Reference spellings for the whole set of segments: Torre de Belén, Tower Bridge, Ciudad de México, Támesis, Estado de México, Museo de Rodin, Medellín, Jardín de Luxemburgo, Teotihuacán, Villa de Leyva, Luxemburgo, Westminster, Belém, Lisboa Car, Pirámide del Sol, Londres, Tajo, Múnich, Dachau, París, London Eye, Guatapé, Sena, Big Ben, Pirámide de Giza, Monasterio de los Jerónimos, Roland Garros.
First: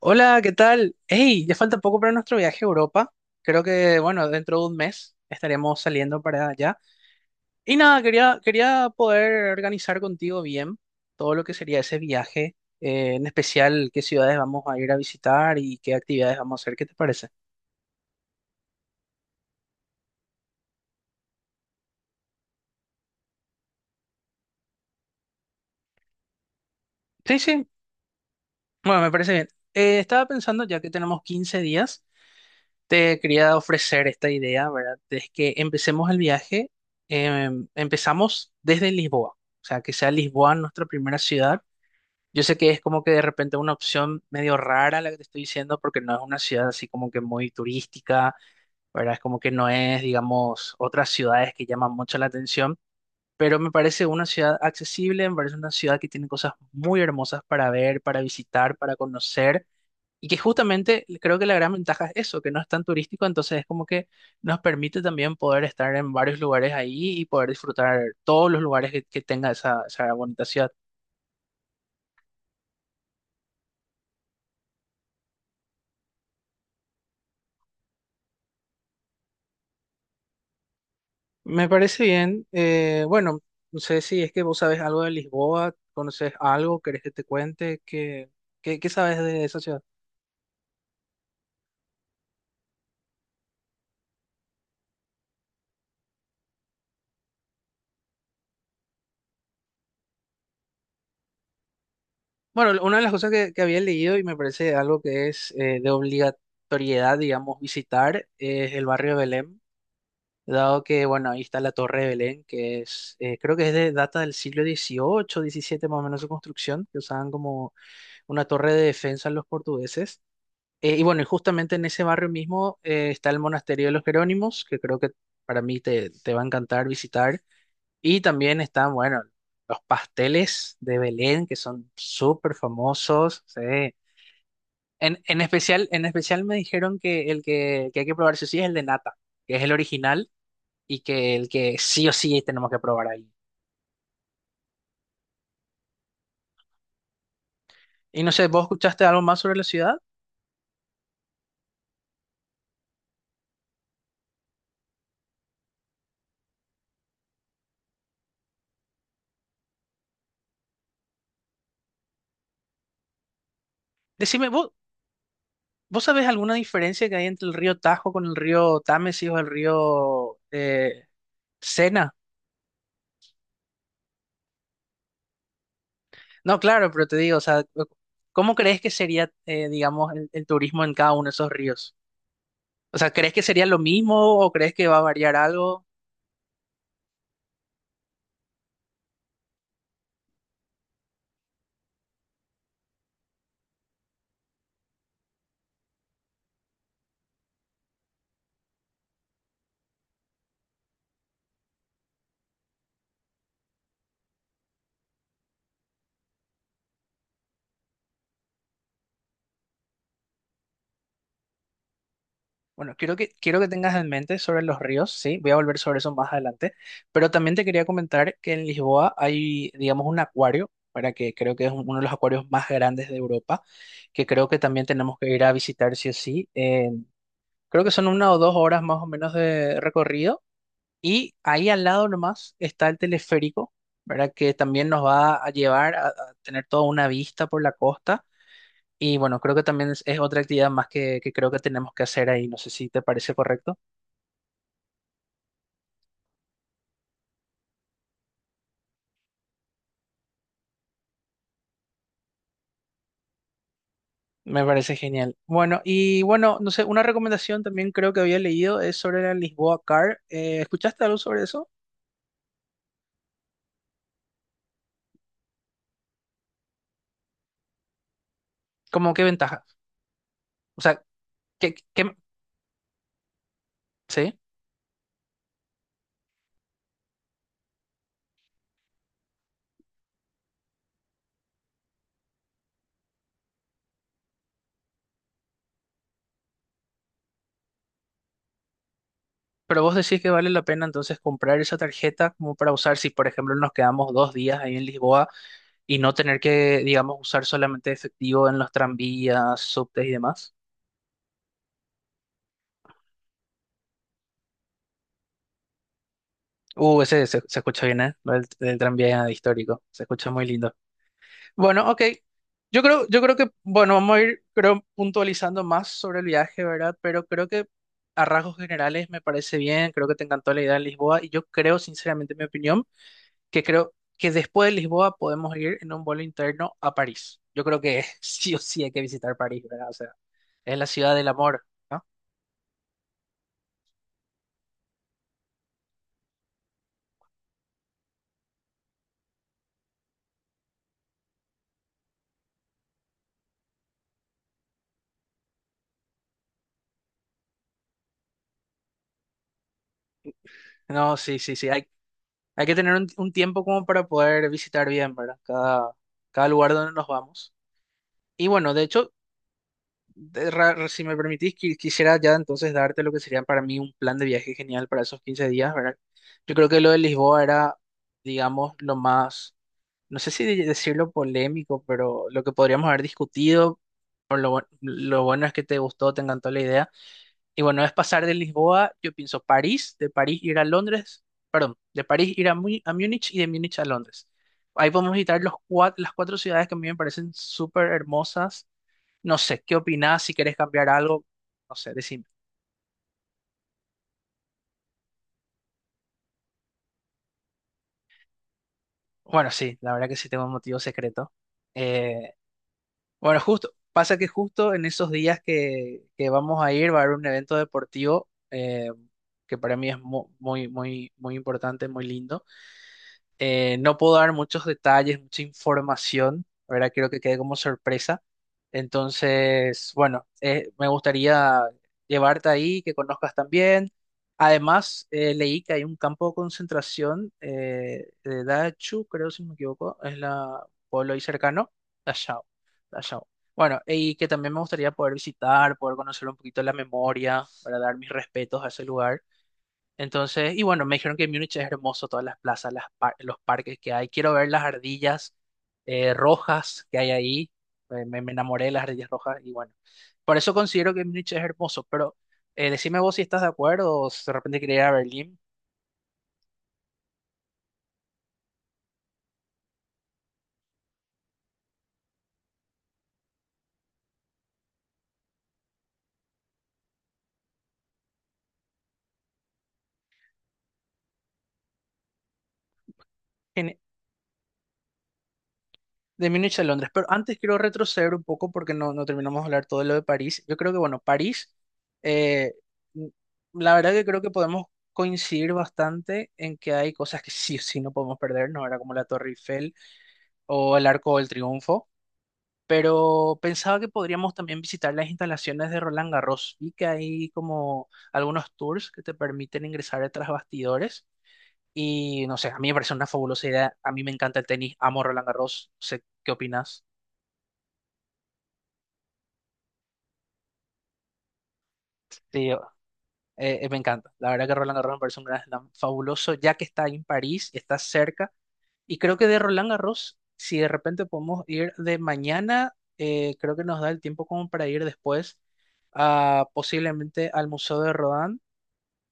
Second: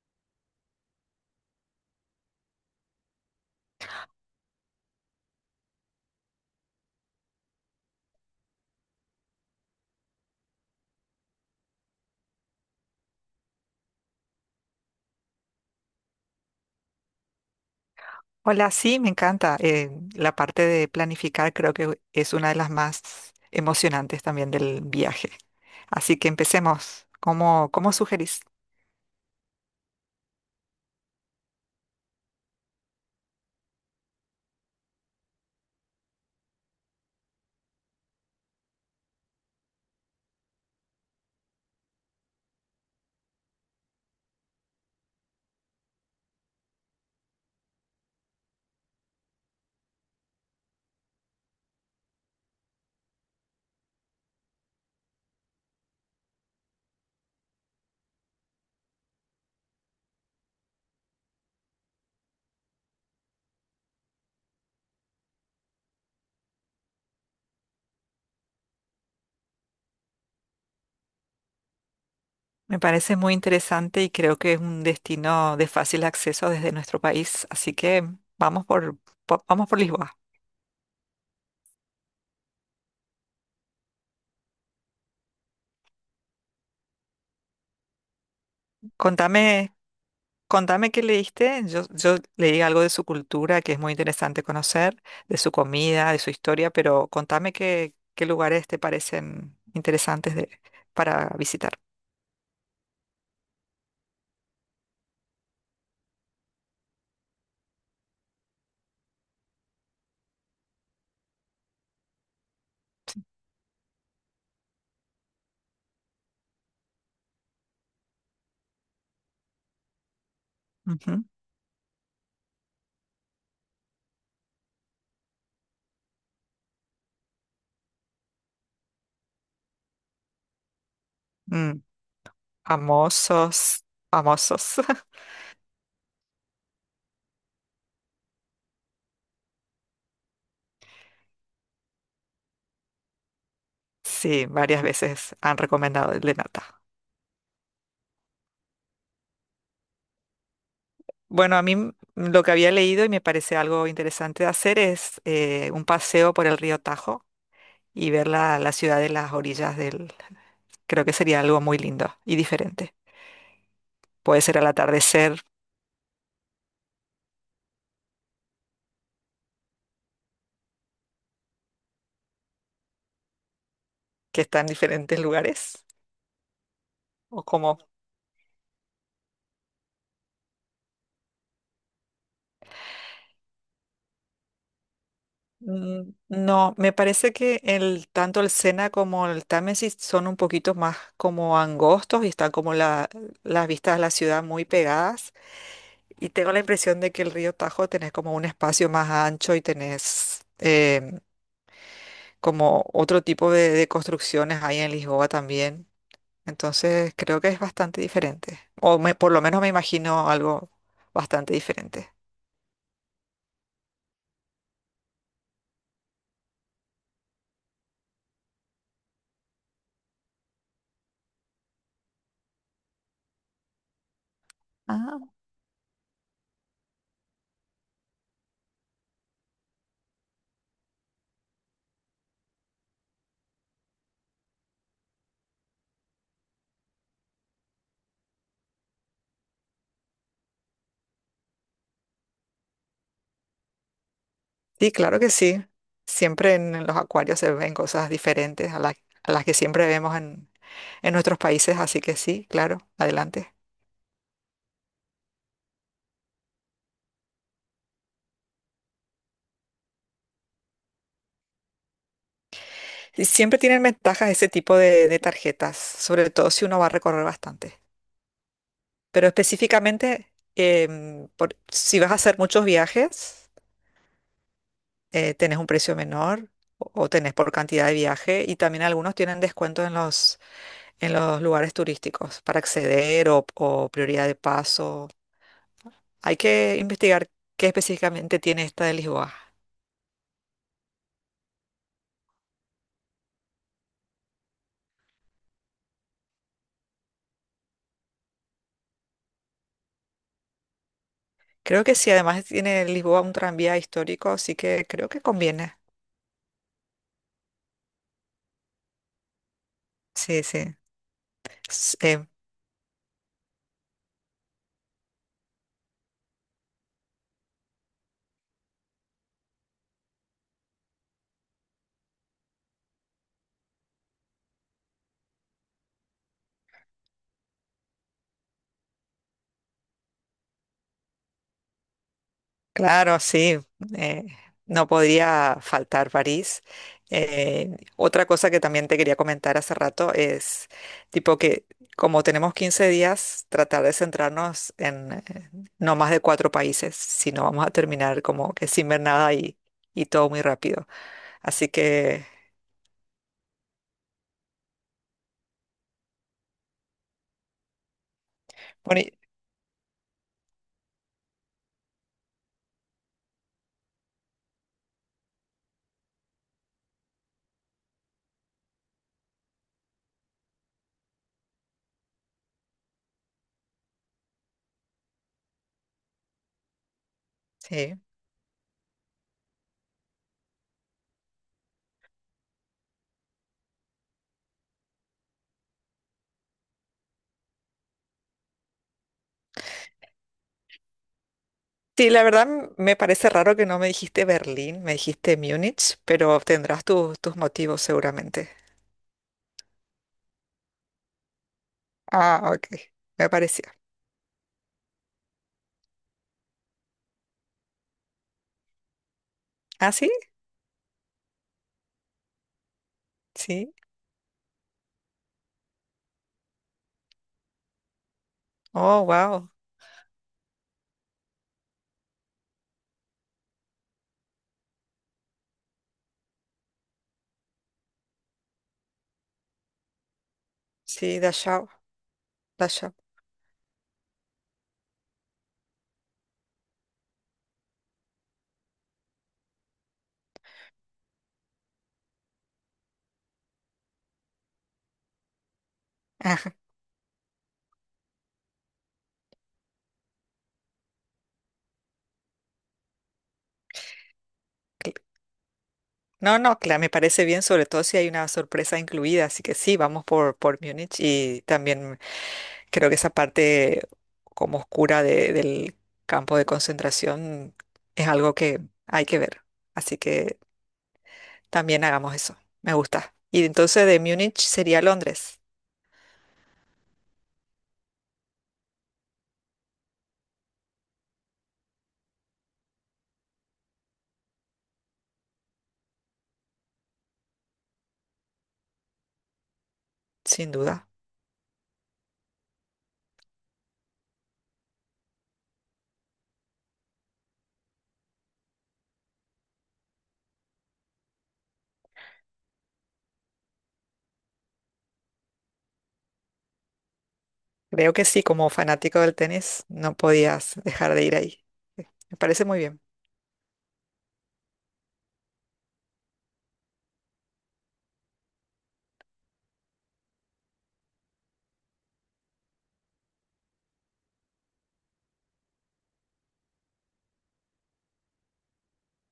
Hola, ¿qué tal? Hey, ya falta poco para nuestro viaje a Europa. Creo que, bueno, dentro de un mes estaremos saliendo para allá. Y nada, quería poder organizar contigo bien todo lo que sería ese viaje, en especial qué ciudades vamos a ir a visitar y qué actividades vamos a hacer. ¿Qué te parece? Hola, sí, me encanta. La parte de planificar creo que es una de las más emocionantes también del viaje. Así que empecemos. Sí, sí, ¿Cómo sugerís? bueno, me parece bien. Estaba pensando, ya que tenemos 15 días, te quería ofrecer esta idea, ¿verdad? Es que empecemos el viaje, empezamos desde Lisboa, o sea, que sea Lisboa nuestra primera ciudad. Yo sé que es como que de repente una opción medio rara la que te estoy diciendo, porque no es una ciudad así como que muy turística, ¿verdad? Es como que no es, digamos, otras ciudades que llaman mucho la atención, pero me parece una ciudad accesible, me parece una ciudad que tiene cosas muy hermosas para ver, para visitar, para conocer, y que justamente creo que la gran ventaja es eso, que no es tan turístico, entonces es como que nos permite también poder estar en varios lugares ahí y poder disfrutar todos los lugares que tenga esa bonita ciudad. Me parece muy interesante y creo que es un destino de fácil acceso desde nuestro país. Así que vamos por, vamos por Lisboa. Me parece bien. Bueno, no sé si es que vos sabés algo de Lisboa, conoces algo, querés que te cuente, ¿qué sabes de esa Contame ciudad? Contame qué leíste. Yo leí algo de su cultura que es muy interesante conocer, de su comida, de su historia, pero contame qué lugares te parecen interesantes para visitar. Bueno, una de las cosas que había leído y me parece algo que es de obligatoriedad, digamos, visitar es el barrio de Belém, dado que, bueno, ahí está la Torre de Belén, que es, creo que es de data del siglo dieciocho diecisiete más o menos su construcción, que usaban como una torre de defensa los portugueses. Y bueno, y Ujú. justamente en ese barrio mismo está el Monasterio de los Jerónimos, que creo que para mí te va a encantar visitar. Y también están, bueno, los pasteles de Belén, que Mm, son súper famosos. Sí. famosos, famosos. En especial me dijeron que el que hay que probar sí o sí es el de nata, que es el original y que el que sí o sí tenemos que probar ahí. Sí, varias veces han recomendado el de nata. Y no sé, ¿vos escuchaste algo más sobre la ciudad? Bueno, lo que había leído y me parece algo interesante de hacer es un paseo por el río Tajo y ver la ciudad de las orillas del... Creo que sería algo muy lindo y diferente. Puede Decime, ser al ¿vos, atardecer, vos sabés alguna diferencia que hay entre el río Tajo con el río Támesis o el río Sena? que está en diferentes lugares, No, claro, pero te digo, o o sea, como... ¿cómo crees que sería, digamos, el turismo en cada uno de esos ríos? O sea, ¿crees que sería lo mismo o crees que va a variar algo? Mm, no, me parece que el, tanto el Sena como el Támesis son un poquito más como angostos y están como las vistas a la ciudad muy pegadas. Y tengo la impresión de que el río Tajo tenés como un espacio más ancho y tenés como otro tipo de construcciones ahí en Lisboa también. Entonces creo que es bastante diferente. Por lo menos me imagino algo bastante diferente. Bueno, quiero que tengas en mente sobre los ríos, sí, voy a volver sobre eso más adelante, pero también te quería comentar que en Lisboa hay, digamos, un acuario, para que creo que es uno de los acuarios más grandes de Europa, que creo que también tenemos que ir a visitar sí o sí. Creo que son 1 o 2 horas más o menos de recorrido y ahí al lado nomás está el teleférico, ¿verdad? Que también nos va a llevar a tener toda una vista por la costa. Y bueno, creo que también es otra actividad más que creo que tenemos que hacer ahí. No sé si te parece correcto. Sí, claro que sí. Siempre en los acuarios se ven cosas diferentes a las que siempre vemos en nuestros países, así que sí, claro, adelante. Me parece genial. Bueno, y bueno, no sé, una recomendación también creo que había leído es sobre la Lisboa Car. ¿Escuchaste algo sobre eso? Y siempre tienen ventajas ese tipo de tarjetas, sobre todo si uno va a recorrer bastante. ¿Cómo qué Pero ventaja? específicamente, O sea, ¿qué, si vas a hacer muchos viajes, sí? Tenés un precio menor o tenés por cantidad de viaje y también algunos tienen descuentos en en los lugares turísticos para acceder o prioridad de paso. Hay que investigar qué específicamente tiene esta de Lisboa. Pero vos decís que vale la pena entonces comprar esa tarjeta como para usar si, por ejemplo, nos quedamos 2 días ahí en Lisboa y no tener que, digamos, usar solamente efectivo en los tranvías, subtes y demás. Creo que sí, además tiene Lisboa un tranvía histórico, así que creo que conviene. Ese se escucha bien, ¿eh? Lo del el tranvía histórico. Se escucha Sí, muy sí. lindo. Bueno, S- ok. eh, Yo creo que, bueno, vamos a ir, creo, puntualizando más sobre el viaje, ¿verdad? Pero creo que a rasgos generales me parece bien, creo que te encantó la idea de Lisboa y yo creo, sinceramente, en mi opinión que creo que después de Lisboa podemos ir en un vuelo interno a París. Yo creo que sí o sí hay que visitar París, ¿verdad? O sea, es la ciudad del amor, ¿no? claro, sí. eh, no podría faltar París. Otra cosa que también te quería comentar hace rato es, tipo que como tenemos 15 días, tratar de centrarnos en no más de cuatro países, si no vamos a terminar como que sin ver nada y todo muy rápido. No, sí, sí, sí. Así Hay, que... hay que tener un tiempo como para poder visitar bien, ¿verdad? Cada lugar donde nos vamos. Y bueno, de Bueno, hecho, si me permitís, quisiera ya entonces darte lo que sería para mí un plan de viaje genial para esos 15 días, ¿verdad? Yo creo que lo de Lisboa era, digamos, lo más, no sé si decirlo polémico, pero lo que podríamos haber discutido, por lo, lo bueno es que te gustó, te encantó la idea. Y bueno, es sí. pasar de Lisboa, yo pienso París, de París ir a Londres, perdón, de París ir a Múnich y de Múnich a Londres. Ahí podemos visitar las cuatro ciudades que a mí me parecen súper hermosas. No sé, ¿qué opinás? Si querés cambiar algo, no sé, Sí, la decime. verdad m- me parece raro que no me dijiste Berlín, me dijiste Múnich, pero tendrás tus motivos seguramente. Bueno, sí, la verdad que sí tengo un motivo secreto. Eh, Ah, ok, me bueno, pareció. justo, pasa que justo en esos días que vamos a ir va a haber un evento deportivo que para mí ¿Ah, es sí? Muy, muy, muy importante, muy lindo. Sí. No puedo dar muchos detalles, mucha información, ¿verdad? Quiero que quede como sorpresa. Oh, wow. Entonces, bueno, me gustaría llevarte ahí, que conozcas también. Además, leí que hay un campo de concentración de Dachau, creo si no me equivoco, es la pueblo ahí Sí, Dachau, cercano, Dachau, Dachau. Dachau. Bueno, y que también me gustaría poder visitar, poder conocer un poquito la memoria, para dar mis respetos a ese lugar. Entonces, y bueno, me dijeron que Múnich es hermoso, todas las plazas, los parques que hay. Quiero ver las ardillas Ajá. rojas que hay ahí. Me enamoré de las ardillas rojas y bueno, por eso considero que Múnich es hermoso. Pero decime vos si estás de acuerdo o si de repente quería ir a cl- Berlín. No, no, claro, me parece bien, sobre todo si hay una sorpresa incluida, así que sí, por Múnich y también creo que esa parte como oscura del campo de concentración es algo que hay que ver. Así que... También hagamos eso. Me gusta. Y Gene- entonces de Múnich sería Londres, De Múnich a Londres, pero antes quiero retroceder un poco porque no terminamos de hablar todo lo de París. Yo creo que, bueno, París, eh, n- la verdad que creo que podemos coincidir bastante en que hay cosas que sí o sí no podemos perder, ¿no? Era como la Torre Eiffel sin o el duda. Arco del Triunfo, pero pensaba que podríamos también visitar las instalaciones de Roland Garros. Vi que hay como algunos tours que te permiten ingresar tras bastidores y no sé, a mí me parece una fabulosa idea. A mí me encanta el tenis, amo Roland Garros. No sé qué opinas. Creo que sí, como fanático del tenis, no podías dejar de ir ahí. Sí, me parece Sí, muy bien. Me encanta. La verdad que Roland Garros me parece un gran slam fabuloso, ya que está ahí en París, está cerca. Y creo que de Roland Garros, si de repente podemos ir de mañana, creo que nos da el tiempo como para ir después posiblemente al Museo de Rodin,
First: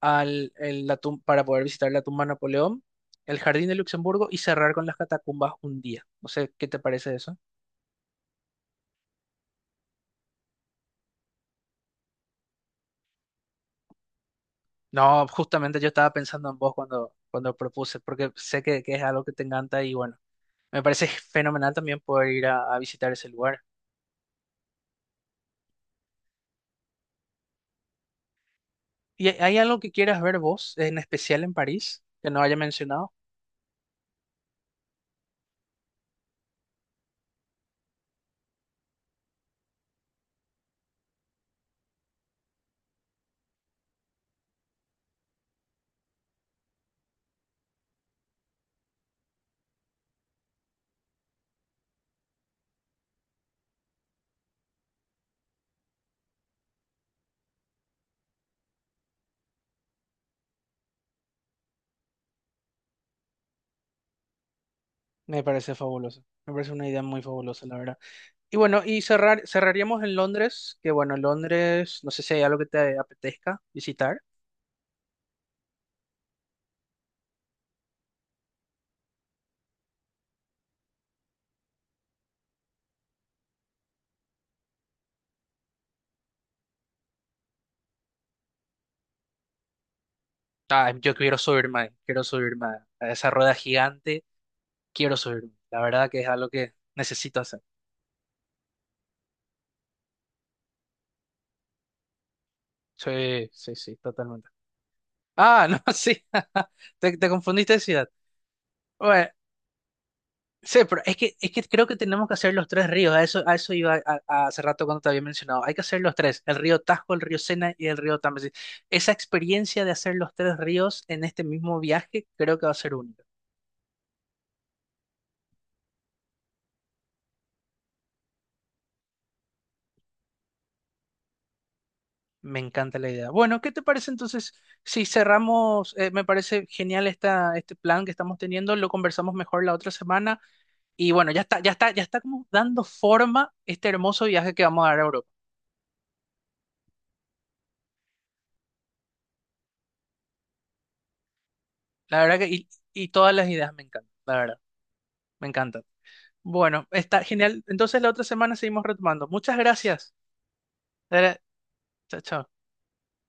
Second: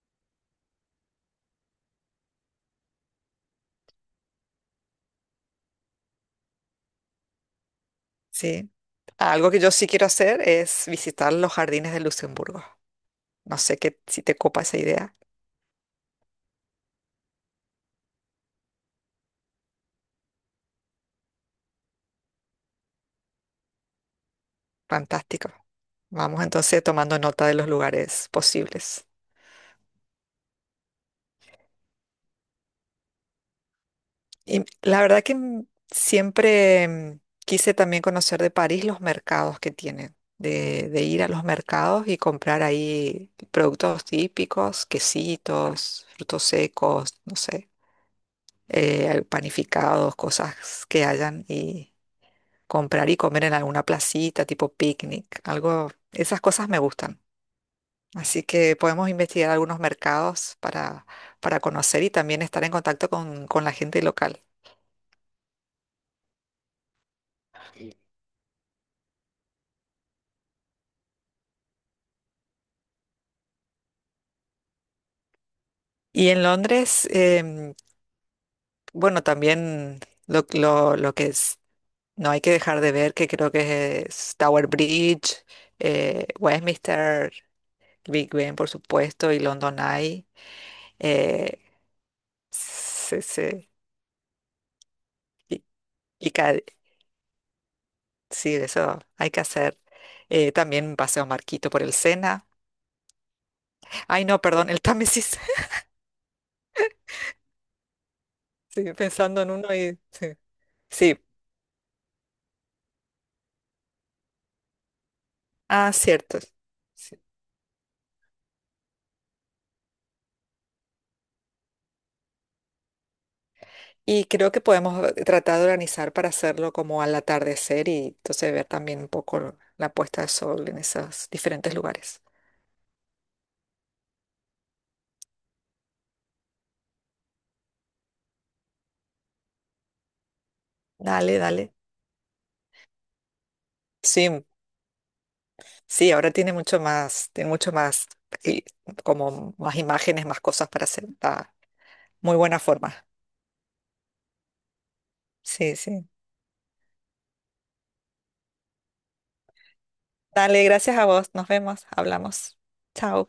al, el- la tum- para poder visitar la tumba de Napoleón, el Jardín de Luxemburgo y cerrar con las catacumbas un día. No sé, ¿qué te parece eso? Sí. Algo que yo sí quiero hacer es visitar los jardines de Luxemburgo. No sé qué, si te copa esa idea. No, justamente yo estaba pensando en vos cuando propuse, porque sé que es algo que te encanta y bueno, me parece fenomenal también poder ir a visitar ese lugar. Fantástico. Vamos entonces tomando nota de los lugares posibles. ¿Y hay algo que quieras ver vos, en especial en París, que no haya mencionado? Y la verdad que mm, siempre mm, quise también conocer de París los mercados que tienen, de ir a los mercados y comprar ahí productos típicos, quesitos, frutos secos, no sé, panificados, cosas que hayan y comprar y comer en alguna placita, tipo picnic, algo, esas cosas me gustan. Así que podemos investigar algunos mercados para conocer y también estar en contacto con la gente local. Me parece fabuloso. Me parece una idea muy fabulosa, la verdad. Y bueno, y cerraríamos en Londres, que bueno, Londres, no sé si hay algo que te apetezca visitar. Y en Londres, bueno, también lo que es, no hay que dejar de ver, que creo que es Tower Bridge, Westminster, Big Ben, por supuesto, y London Eye. Ah, yo quiero eh, subirme, ahí, quiero subirme a se- esa rueda se- gigante, quiero subirme. y, La verdad que es y algo ca- que necesito hacer. sí, eso hay que hacer. También Paseo Marquito por el Sena. Sí, sí, sí, Ay, no, totalmente. perdón, el Támesis. Ah, no, sí, te confundiste de ciudad. Estoy Bueno, pensando en uno y... Sí, sí, pero es sí. que, es que creo que tenemos que hacer los tres ríos. A eso iba hace rato cuando te había mencionado. Hay que Ah, hacer los cierto. tres, el río Tajo, Sí. el río Sena y el río Támesis. Esa experiencia de hacer los tres ríos en este mismo viaje creo que va a ser única. Y creo que podemos tratar de organizar para hacerlo como al atardecer y entonces ver también un poco la puesta de sol en esos diferentes lugares. Me encanta la idea. Bueno, ¿qué te parece entonces? Si cerramos, me parece genial este plan que estamos teniendo, lo conversamos mejor la otra semana y bueno, Dale, ya está, ya dale. está, ya está como dando forma este hermoso Sí, mm, viaje que vamos a dar a Europa. sí, ahora tiene mucho más, y como más imágenes, más cosas para hacer. Está La muy verdad que, buena y, forma. y todas las ideas me encantan, la verdad, me Sí, encantan. sí. Bueno, está genial. Entonces la otra semana seguimos retomando. Muchas gracias. Dale, gracias a vos. Eh, Nos vemos, Chao, chao. hablamos. Chao.